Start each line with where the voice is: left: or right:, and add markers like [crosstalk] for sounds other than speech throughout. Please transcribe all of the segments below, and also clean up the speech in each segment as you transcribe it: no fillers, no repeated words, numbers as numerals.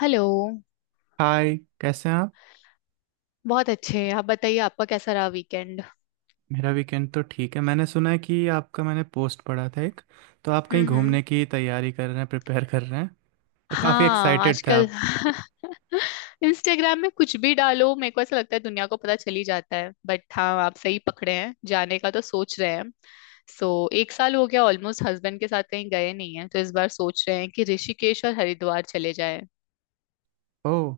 left: Hello.
right: Hi, कैसे हैं आप।
left: बहुत अच्छे, आप बताइए आपका कैसा रहा वीकेंड?
right: मेरा वीकेंड तो ठीक है। मैंने सुना है कि आपका मैंने पोस्ट पढ़ा था एक। तो आप कहीं
left: हम्म।
right: घूमने की तैयारी कर रहे हैं, प्रिपेयर कर रहे हैं, और काफ़ी
left: हाँ,
right: एक्साइटेड थे
left: आजकल
right: आप।
left: [laughs] इंस्टाग्राम में कुछ भी डालो मेरे को ऐसा लगता है दुनिया को पता चल ही जाता है। बट हाँ, आप सही पकड़े हैं, जाने का तो सोच रहे हैं। सो एक साल हो गया ऑलमोस्ट हस्बैंड के साथ कहीं गए नहीं है, तो इस बार सोच रहे हैं कि ऋषिकेश और हरिद्वार चले जाएं।
right: ओह,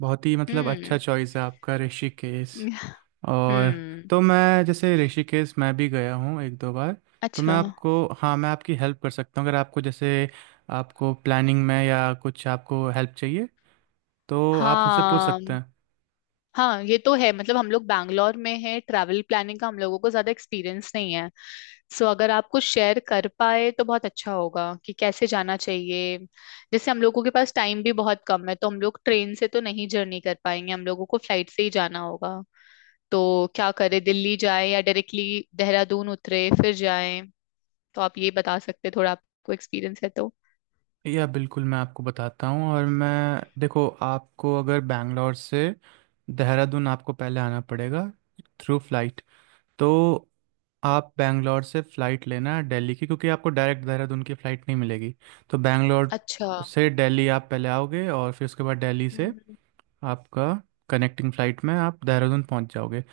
right: बहुत ही मतलब अच्छा
left: हम्म।
right: चॉइस है आपका, ऋषिकेश।
left: [laughs]
right: और
left: हम्म।
right: तो मैं जैसे ऋषिकेश मैं भी गया हूँ एक दो बार। तो
left: अच्छा।
right: मैं आपको हाँ, मैं आपकी हेल्प कर सकता हूँ अगर आपको जैसे आपको प्लानिंग में या कुछ आपको हेल्प चाहिए तो आप मुझसे पूछ
left: हाँ
right: सकते हैं।
left: हाँ, ये तो है। मतलब हम लोग बैंगलोर में हैं, ट्रैवल प्लानिंग का हम लोगों को ज्यादा एक्सपीरियंस नहीं है। सो अगर आप कुछ शेयर कर पाए तो बहुत अच्छा होगा कि कैसे जाना चाहिए। जैसे हम लोगों के पास टाइम भी बहुत कम है, तो हम लोग ट्रेन से तो नहीं जर्नी कर पाएंगे, हम लोगों को फ्लाइट से ही जाना होगा। तो क्या करे, दिल्ली जाए या डायरेक्टली देहरादून उतरे फिर जाए? तो आप ये बता सकते हैं, थोड़ा आपको एक्सपीरियंस है तो।
right: या बिल्कुल, मैं आपको बताता हूँ। और मैं देखो, आपको अगर बैंगलोर से देहरादून आपको पहले आना पड़ेगा, थ्रू फ्लाइट। तो आप बैंगलोर से फ़्लाइट लेना है दिल्ली की, क्योंकि आपको डायरेक्ट देहरादून की फ़्लाइट नहीं मिलेगी। तो बैंगलोर
left: अच्छा।
right: से दिल्ली आप पहले आओगे और फिर उसके बाद दिल्ली से
left: हम्म।
right: आपका कनेक्टिंग फ़्लाइट में आप देहरादून पहुंच जाओगे।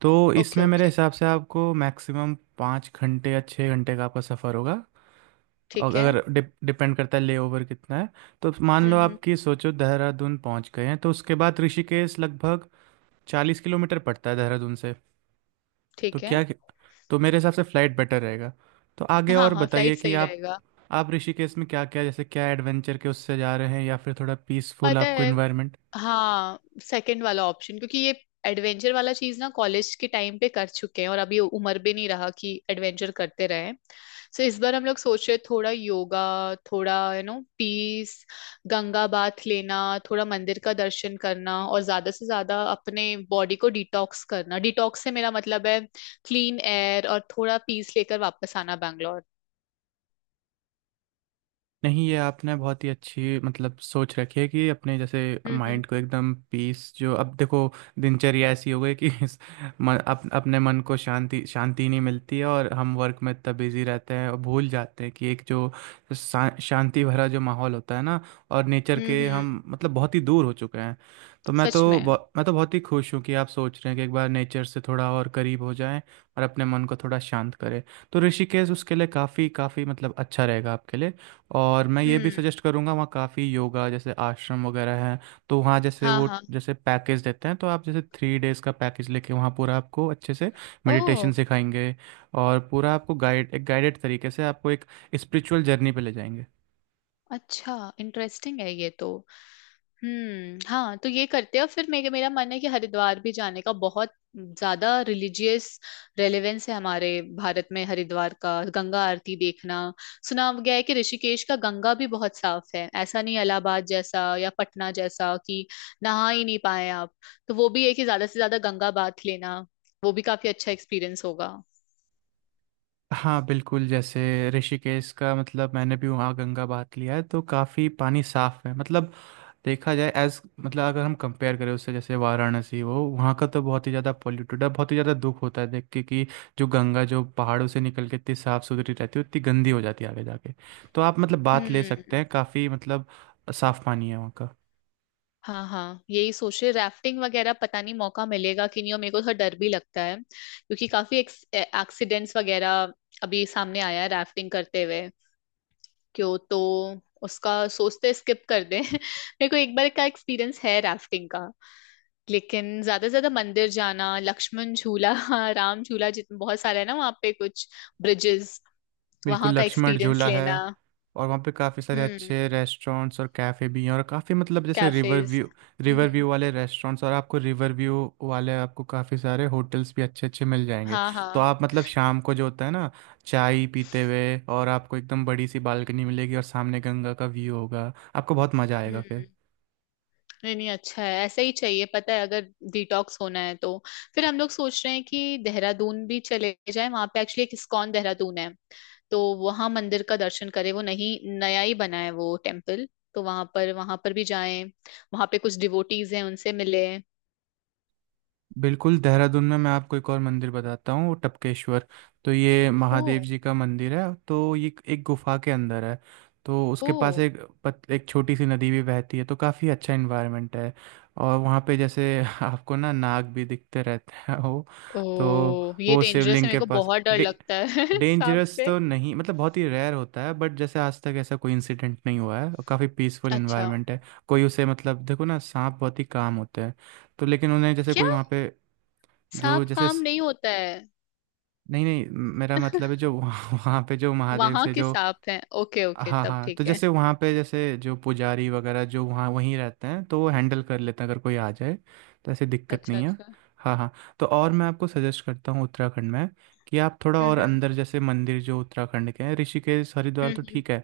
right: तो
left: ओके
right: इसमें मेरे
left: ओके,
right: हिसाब से आपको मैक्सिमम 5 घंटे या 6 घंटे का आपका सफ़र होगा। और
left: ठीक है।
right: अगर डिपेंड करता है लेओवर कितना है। तो मान लो
left: हम्म।
right: आपकी सोचो देहरादून पहुंच गए हैं, तो उसके बाद ऋषिकेश लगभग 40 किलोमीटर पड़ता है देहरादून से। तो
left: ठीक है।
right: क्या, तो मेरे हिसाब से फ्लाइट बेटर रहेगा। तो आगे
left: हाँ
right: और
left: हाँ,
right: बताइए
left: फ्लाइट
right: कि
left: सही
right: आप
left: रहेगा।
right: आप ऋषिकेश में क्या क्या जैसे क्या एडवेंचर के उससे जा रहे हैं या फिर थोड़ा पीसफुल
left: पता
right: आपको
left: है,
right: इन्वायरमेंट।
left: हाँ, सेकंड वाला ऑप्शन, क्योंकि ये एडवेंचर वाला चीज ना कॉलेज के टाइम पे कर चुके हैं, और अभी उम्र भी नहीं रहा कि एडवेंचर करते रहें। सो इस बार हम लोग सोच रहे थोड़ा योगा, थोड़ा you know peace, Ganga bath लेना, थोड़ा मंदिर का दर्शन करना, और ज्यादा से ज्यादा अपने बॉडी को डिटॉक्स करना। डिटॉक्स से मेरा मतलब है क्लीन एयर और थोड़ा पीस लेकर वापस आना बैंगलोर।
right: नहीं, ये आपने बहुत ही अच्छी मतलब सोच रखी है कि अपने जैसे
left: हम्म।
right: माइंड को एकदम पीस। जो अब देखो दिनचर्या ऐसी हो गई कि [laughs] इस अपने मन को शांति शांति नहीं मिलती है और हम वर्क में इतना बिजी रहते हैं और भूल जाते हैं कि एक जो शांति भरा जो माहौल होता है ना, और नेचर
left: हम्म
right: के
left: हम्म,
right: हम मतलब बहुत ही दूर हो चुके हैं। तो मैं
left: सच
right: तो
left: में।
right: मैं तो बहुत ही खुश हूँ कि आप सोच रहे हैं कि एक बार नेचर से थोड़ा और करीब हो जाएं और अपने मन को थोड़ा शांत करें। तो ऋषिकेश उसके लिए काफ़ी काफ़ी मतलब अच्छा रहेगा आपके लिए। और मैं ये भी
left: हम्म।
right: सजेस्ट करूँगा वहाँ काफ़ी योगा जैसे आश्रम वगैरह है। तो वहाँ जैसे
left: हाँ
right: वो
left: हाँ।
right: जैसे पैकेज देते हैं, तो आप जैसे 3 days का पैकेज लेके वहाँ पूरा आपको अच्छे से मेडिटेशन
left: ओह।
right: सिखाएंगे। और पूरा आपको गाइड एक गाइडेड तरीके से आपको एक स्पिरिचुअल जर्नी पे ले जाएंगे।
left: अच्छा, इंटरेस्टिंग है ये तो। हम्म, हाँ तो ये करते हैं। और फिर मेरे मेरा मन है कि हरिद्वार भी जाने का। बहुत ज्यादा रिलीजियस रेलेवेंस है हमारे भारत में हरिद्वार का, गंगा आरती देखना। सुना गया है कि ऋषिकेश का गंगा भी बहुत साफ है, ऐसा नहीं इलाहाबाद जैसा या पटना जैसा कि नहा ही नहीं पाए आप। तो वो भी है कि ज्यादा से ज्यादा गंगा बाथ लेना, वो भी काफी अच्छा एक्सपीरियंस होगा।
right: हाँ बिल्कुल जैसे ऋषिकेश का मतलब मैंने भी वहाँ गंगा बहात लिया है तो काफ़ी पानी साफ है मतलब। देखा जाए एज मतलब अगर हम कंपेयर करें उससे जैसे वाराणसी वो, वहाँ का तो बहुत ही ज़्यादा पॉल्यूटेड है, बहुत ही ज़्यादा दुख होता है देख के कि जो गंगा जो पहाड़ों से निकल के इतनी साफ़ सुथरी रहती है उतनी गंदी हो जाती है आगे जाके। तो आप मतलब बात ले सकते
left: हम्म।
right: हैं, काफ़ी मतलब साफ़ पानी है वहाँ का।
left: हाँ हाँ, यही सोच रहे। राफ्टिंग वगैरह पता नहीं मौका मिलेगा कि नहीं, और मेरे को थोड़ा डर भी लगता है, क्योंकि काफी एक्सीडेंट्स वगैरह अभी सामने आया है राफ्टिंग करते हुए। क्यों तो उसका सोचते स्किप कर दें। [laughs] मेरे को एक बार का एक्सपीरियंस है राफ्टिंग का। लेकिन ज्यादा से ज्यादा मंदिर जाना, लक्ष्मण झूला, [laughs] हाँ, राम झूला, जितने बहुत सारे है ना वहाँ पे कुछ ब्रिजेस,
right: बिल्कुल,
left: वहाँ का
right: लक्ष्मण
left: एक्सपीरियंस
right: झूला है
left: लेना।
right: और वहाँ पे काफ़ी सारे
left: हम्म,
right: अच्छे रेस्टोरेंट्स और कैफ़े भी हैं और काफ़ी मतलब जैसे river
left: cafes.
right: View,
left: hmm.
right: River view वाले रेस्टोरेंट्स, और आपको रिवर व्यू वाले आपको काफ़ी सारे होटल्स भी अच्छे अच्छे मिल जाएंगे।
left: हाँ
right: तो
left: हाँ।
right: आप मतलब शाम को जो होता है ना चाय पीते हुए, और आपको एकदम बड़ी सी बालकनी मिलेगी और सामने गंगा का व्यू होगा, आपको बहुत मज़ा आएगा।
left: हम्म। नहीं नहीं, अच्छा है, ऐसा ही चाहिए। पता है, अगर डिटॉक्स होना है तो। फिर हम लोग सोच रहे हैं कि देहरादून भी चले जाएं, वहां पे एक्चुअली एक इस्कॉन देहरादून है, तो वहां मंदिर का दर्शन करें। वो नहीं नया ही बना है वो टेम्पल, तो वहां पर भी जाएं, वहां पे कुछ डिवोटीज हैं उनसे मिले।
right: बिल्कुल, देहरादून में मैं आपको एक और मंदिर बताता हूँ, टपकेश्वर। तो ये
left: ओ।
right: महादेव जी का मंदिर है, तो ये एक गुफा के अंदर है। तो उसके
left: ओ।
right: पास एक एक छोटी सी नदी भी बहती है, तो काफ़ी अच्छा इन्वायरमेंट है। और वहाँ पे जैसे [laughs] आपको ना नाग भी दिखते रहते हैं वो।
left: ओ,
right: तो
left: ये
right: वो
left: डेंजरस है,
right: शिवलिंग
left: मेरे
right: के
left: को
right: पास
left: बहुत डर लगता है [laughs] सांप
right: डेंजरस
left: से।
right: तो नहीं, मतलब बहुत ही रेयर होता है, बट जैसे आज तक ऐसा कोई इंसिडेंट नहीं हुआ है और काफ़ी पीसफुल
left: अच्छा,
right: इन्वायरमेंट है। कोई उसे मतलब देखो ना सांप बहुत ही काम होते हैं। तो लेकिन उन्हें जैसे
left: क्या
right: कोई वहाँ पे जो
left: सांप
right: जैसे
left: काम नहीं होता है?
right: नहीं नहीं। मेरा मतलब है जो वहाँ [laughs] वहाँ पे जो महादेव
left: वहां
right: से
left: के
right: जो।
left: सांप हैं, ओके ओके,
right: हाँ
left: तब
right: हाँ, तो
left: ठीक है।
right: जैसे वहाँ पे जैसे जो पुजारी वगैरह जो वहाँ वहीं रहते हैं तो वो हैंडल कर लेते हैं अगर कोई आ जाए तो ऐसी दिक्कत
left: अच्छा
right: नहीं है।
left: अच्छा।
right: हाँ हाँ। तो और मैं आपको सजेस्ट करता हूँ उत्तराखंड में कि आप थोड़ा और
left: हम्म
right: अंदर जैसे मंदिर जो उत्तराखंड के हैं, ऋषिकेश हरिद्वार
left: हम्म।
right: तो ठीक है,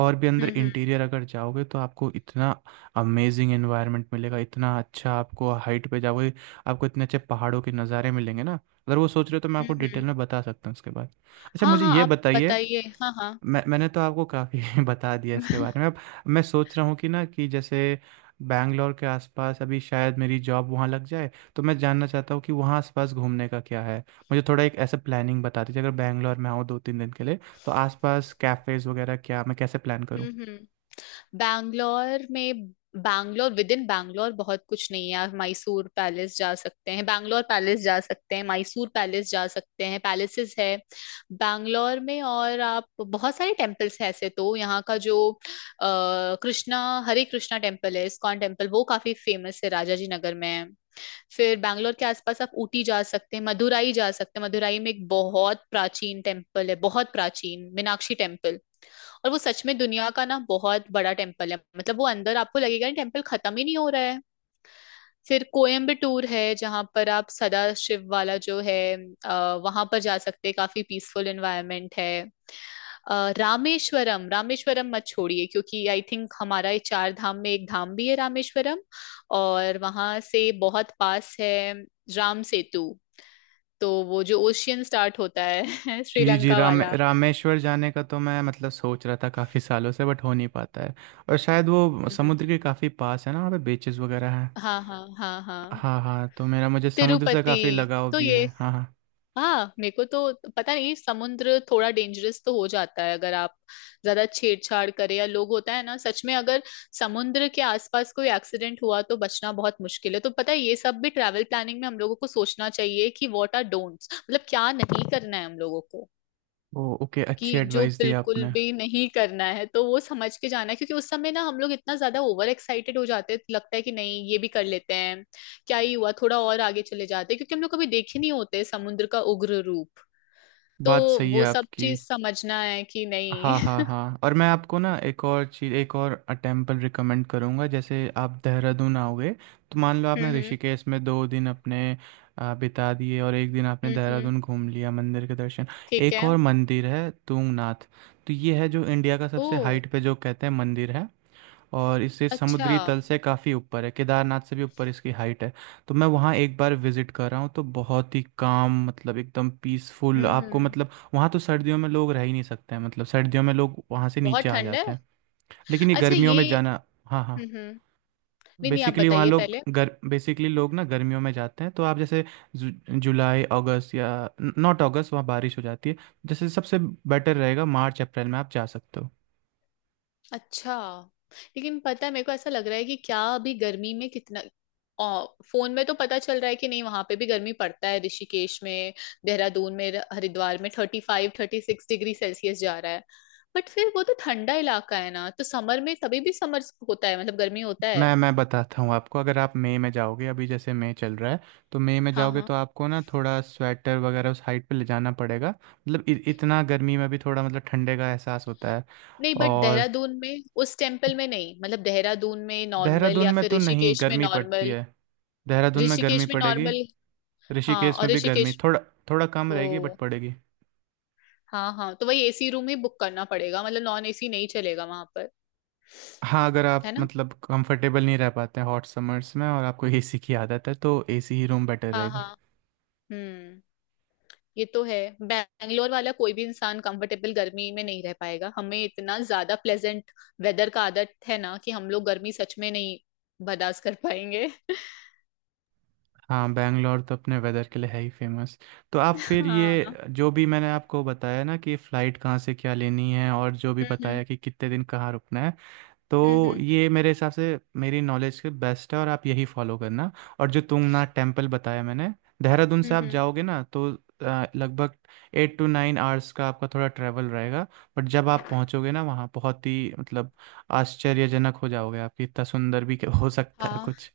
right: और भी अंदर
left: हम्म।
right: इंटीरियर अगर जाओगे तो आपको इतना अमेजिंग एनवायरनमेंट मिलेगा, इतना अच्छा, आपको हाइट पे जाओगे आपको इतने अच्छे पहाड़ों के नज़ारे मिलेंगे ना। अगर वो सोच रहे हो तो मैं आपको
left: हम्म।
right: डिटेल
left: हम्म।
right: में बता सकता हूँ उसके बाद। अच्छा,
left: हाँ
right: मुझे
left: हाँ,
right: ये
left: आप
right: बताइए।
left: बताइए, हाँ हाँ।
right: मैंने तो आपको काफ़ी [laughs] बता दिया इसके
left: [laughs]
right: बारे में। अब मैं सोच रहा हूँ कि ना कि जैसे बैंगलोर के आसपास अभी शायद मेरी जॉब वहाँ लग जाए, तो मैं जानना चाहता हूँ कि वहाँ आसपास घूमने का क्या है। मुझे थोड़ा एक ऐसा प्लानिंग बता दीजिए अगर बैंगलोर में आऊँ दो तीन दिन के लिए, तो आसपास कैफ़ेज़ वगैरह क्या मैं कैसे प्लान करूँ।
left: हम्म। बैंगलोर में, बैंगलोर विद इन बैंगलोर बहुत कुछ नहीं है। आप मैसूर पैलेस जा सकते हैं, बैंगलोर पैलेस जा सकते हैं, मैसूर पैलेस जा सकते हैं, पैलेसेस है बैंगलोर में। और आप, बहुत सारे टेम्पल्स हैं ऐसे तो। यहाँ का जो कृष्णा, हरे कृष्णा टेम्पल है, इस्कॉन टेम्पल, वो काफी फेमस है राजाजी नगर में। फिर बैंगलोर के आसपास आप ऊटी जा सकते हैं, मदुराई जा सकते हैं। मदुराई में एक बहुत प्राचीन टेम्पल है, बहुत प्राचीन मीनाक्षी टेम्पल, और वो सच में दुनिया का ना बहुत बड़ा टेम्पल है। मतलब वो अंदर आपको लगेगा टेम्पल खत्म ही नहीं हो रहा है। फिर कोयम्बटूर है जहाँ पर आप सदा शिव वाला जो है वहां पर जा सकते हैं, काफी पीसफुल एनवायरनमेंट है। रामेश्वरम, रामेश्वरम मत छोड़िए, क्योंकि आई थिंक हमारा ये चार धाम में एक धाम भी है रामेश्वरम। और वहां से बहुत पास है राम सेतु, तो वो जो ओशियन स्टार्ट होता है [laughs]
right: जी जी,
left: श्रीलंका
right: राम
left: वाला।
right: रामेश्वर जाने का तो मैं मतलब सोच रहा था काफ़ी सालों से बट हो नहीं पाता है। और शायद वो
left: हम्म।
right: समुद्र के काफ़ी पास है ना, वहाँ पे बीचेस वगैरह हैं।
left: हाँ हाँ हाँ हाँ।
right: हाँ हाँ, तो मेरा मुझे समुद्र से काफ़ी
left: तिरुपति,
right: लगाव
left: तो
right: भी
left: ये।
right: है। हाँ हाँ।
left: हाँ मेरे को तो पता नहीं, समुद्र थोड़ा डेंजरस तो हो जाता है अगर आप ज्यादा छेड़छाड़ करें। या लोग, होता है ना सच में, अगर समुद्र के आसपास कोई एक्सीडेंट हुआ तो बचना बहुत मुश्किल है। तो पता है, ये सब भी ट्रैवल प्लानिंग में हम लोगों को सोचना चाहिए कि व्हाट आर डोंट्स, मतलब क्या नहीं करना है हम लोगों को,
right: ओ ओके, अच्छी
left: कि जो
right: एडवाइस दी
left: बिल्कुल
right: आपने।
left: भी नहीं करना है, तो वो समझ के जाना है। क्योंकि उस समय ना हम लोग इतना ज्यादा ओवर एक्साइटेड हो जाते हैं, लगता है कि नहीं ये भी कर लेते हैं, क्या ही हुआ, थोड़ा और आगे चले जाते हैं, क्योंकि हम लोग कभी देखे नहीं होते समुद्र का उग्र रूप। तो
right: बात सही है
left: वो सब
right: आपकी।
left: चीज समझना है कि नहीं।
right: हाँ हाँ हाँ, और मैं आपको ना एक और चीज़, एक और टेम्पल रिकमेंड करूँगा। जैसे आप देहरादून आओगे, तो मान लो
left: [laughs]
right: आपने
left: हम्म।
right: ऋषिकेश में 2 दिन अपने बिता दिए और एक दिन आपने
left: हम्म हम्म,
right: देहरादून घूम लिया मंदिर के दर्शन।
left: ठीक
right: एक
left: है।
right: और मंदिर है तूंगनाथ। तो ये है जो इंडिया का
left: ओ।
right: सबसे हाइट पे जो कहते हैं मंदिर है। और इसे
left: अच्छा।
right: समुद्री तल से काफ़ी ऊपर है, केदारनाथ से भी ऊपर इसकी हाइट है। तो मैं वहाँ एक बार विजिट कर रहा हूँ तो बहुत ही काम मतलब एकदम पीसफुल आपको,
left: हम्म।
right: मतलब वहाँ तो सर्दियों में लोग रह ही नहीं सकते हैं, मतलब सर्दियों में लोग वहाँ से नीचे
left: बहुत
right: आ
left: ठंड है।
right: जाते हैं। लेकिन ये
left: अच्छा
right: गर्मियों
left: ये।
right: में जाना। हाँ हाँ।
left: हम्म। नहीं नहीं, आप
right: बेसिकली वहाँ
left: बताइए
right: लोग
left: पहले।
right: गर बेसिकली लोग ना गर्मियों में जाते हैं, तो आप जैसे जु, जुलाई अगस्त या नॉट अगस्त वहाँ बारिश हो जाती है। जैसे सबसे बेटर रहेगा मार्च अप्रैल में आप जा सकते हो।
left: अच्छा, लेकिन पता है मेरे को ऐसा लग रहा है कि क्या अभी गर्मी में कितना आ, फोन में तो पता चल रहा है कि नहीं वहां पे भी गर्मी पड़ता है। ऋषिकेश में, देहरादून में, हरिद्वार में 35-36 डिग्री सेल्सियस जा रहा है। बट फिर वो तो ठंडा इलाका है ना, तो समर में तभी भी समर होता है, मतलब गर्मी होता
right: मैं
left: है।
right: मैं बताता हूँ आपको, अगर आप मई में जाओगे, अभी जैसे मई चल रहा है, तो मई में
left: हाँ
right: जाओगे
left: हाँ।
right: तो आपको ना थोड़ा स्वेटर वगैरह उस हाइट पे ले जाना पड़ेगा, मतलब इतना गर्मी में भी थोड़ा मतलब ठंडे का एहसास होता है।
left: नहीं बट
right: और
left: देहरादून में, उस टेम्पल में नहीं, मतलब देहरादून में नॉर्मल,
right: देहरादून
left: या
right: में
left: फिर
right: तो नहीं
left: ऋषिकेश में
right: गर्मी पड़ती
left: नॉर्मल?
right: है, देहरादून में गर्मी
left: ऋषिकेश में
right: पड़ेगी।
left: नॉर्मल? हाँ,
right: ऋषिकेश
left: और
right: में भी गर्मी
left: ऋषिकेश?
right: थोड़ा थोड़ा कम रहेगी बट
left: ओ।
right: पड़ेगी।
left: हाँ हाँ, तो वही एसी रूम ही बुक करना पड़ेगा, मतलब नॉन एसी नहीं चलेगा वहां पर,
right: हाँ, अगर आप
left: है ना।
right: मतलब कंफर्टेबल नहीं रह पाते हैं हॉट समर्स में और आपको एसी की आदत है तो एसी ही रूम बेटर
left: हाँ
right: रहेगा।
left: हाँ। हम्म। ये तो है। बैंगलोर वाला कोई भी इंसान कंफर्टेबल गर्मी में नहीं रह पाएगा, हमें इतना ज्यादा प्लेजेंट वेदर का आदत है ना कि हम लोग गर्मी सच में नहीं बर्दाश्त कर पाएंगे। [laughs]
right: हाँ, बैंगलोर तो अपने वेदर के लिए है ही फेमस। तो आप फिर
left: हाँ।
right: ये जो भी मैंने आपको बताया ना कि फ़्लाइट कहाँ से क्या लेनी है और जो भी
left: हम्म
right: बताया कि कितने दिन कहाँ रुकना है,
left: हम्म।
right: तो ये मेरे हिसाब से मेरी नॉलेज के बेस्ट है और आप यही फॉलो करना। और जो तुंगनाथ टेम्पल बताया मैंने, देहरादून
left: हम्म।
right: से आप
left: हम्म हम्म,
right: जाओगे ना तो लगभग 8-9 hours का आपका थोड़ा ट्रैवल रहेगा। बट जब आप पहुंचोगे ना वहाँ बहुत ही मतलब आश्चर्यजनक हो जाओगे आप कि इतना सुंदर भी [laughs] हो सकता है
left: हाँ,
right: कुछ।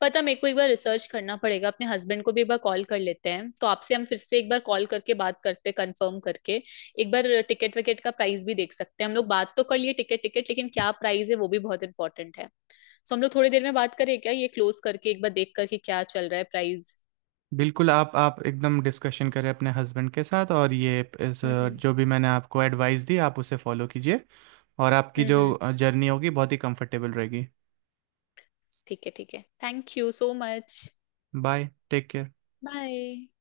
left: पता, मेरे को एक बार रिसर्च करना पड़ेगा, अपने हस्बैंड को भी एक बार कॉल कर लेते हैं, तो आपसे हम फिर से एक बार कॉल करके बात करते, कंफर्म करके। एक बार टिकट विकेट का प्राइस भी देख सकते हैं हम लोग, बात तो कर लिए, टिकट टिकट लेकिन क्या प्राइस है वो भी बहुत इंपॉर्टेंट है। सो हम लोग थोड़ी देर में बात करें क्या, ये क्लोज करके एक बार देख करके क्या चल रहा है प्राइस।
right: बिल्कुल, आप एकदम डिस्कशन करें अपने हस्बैंड के साथ, और ये इस
left: हम्म।
right: जो भी मैंने आपको एडवाइस दी आप उसे फॉलो कीजिए और आपकी
left: हम्म हम्म,
right: जो जर्नी होगी बहुत ही कंफर्टेबल रहेगी।
left: ठीक है ठीक है, thank you so much.
right: Bye, take care.
left: Bye.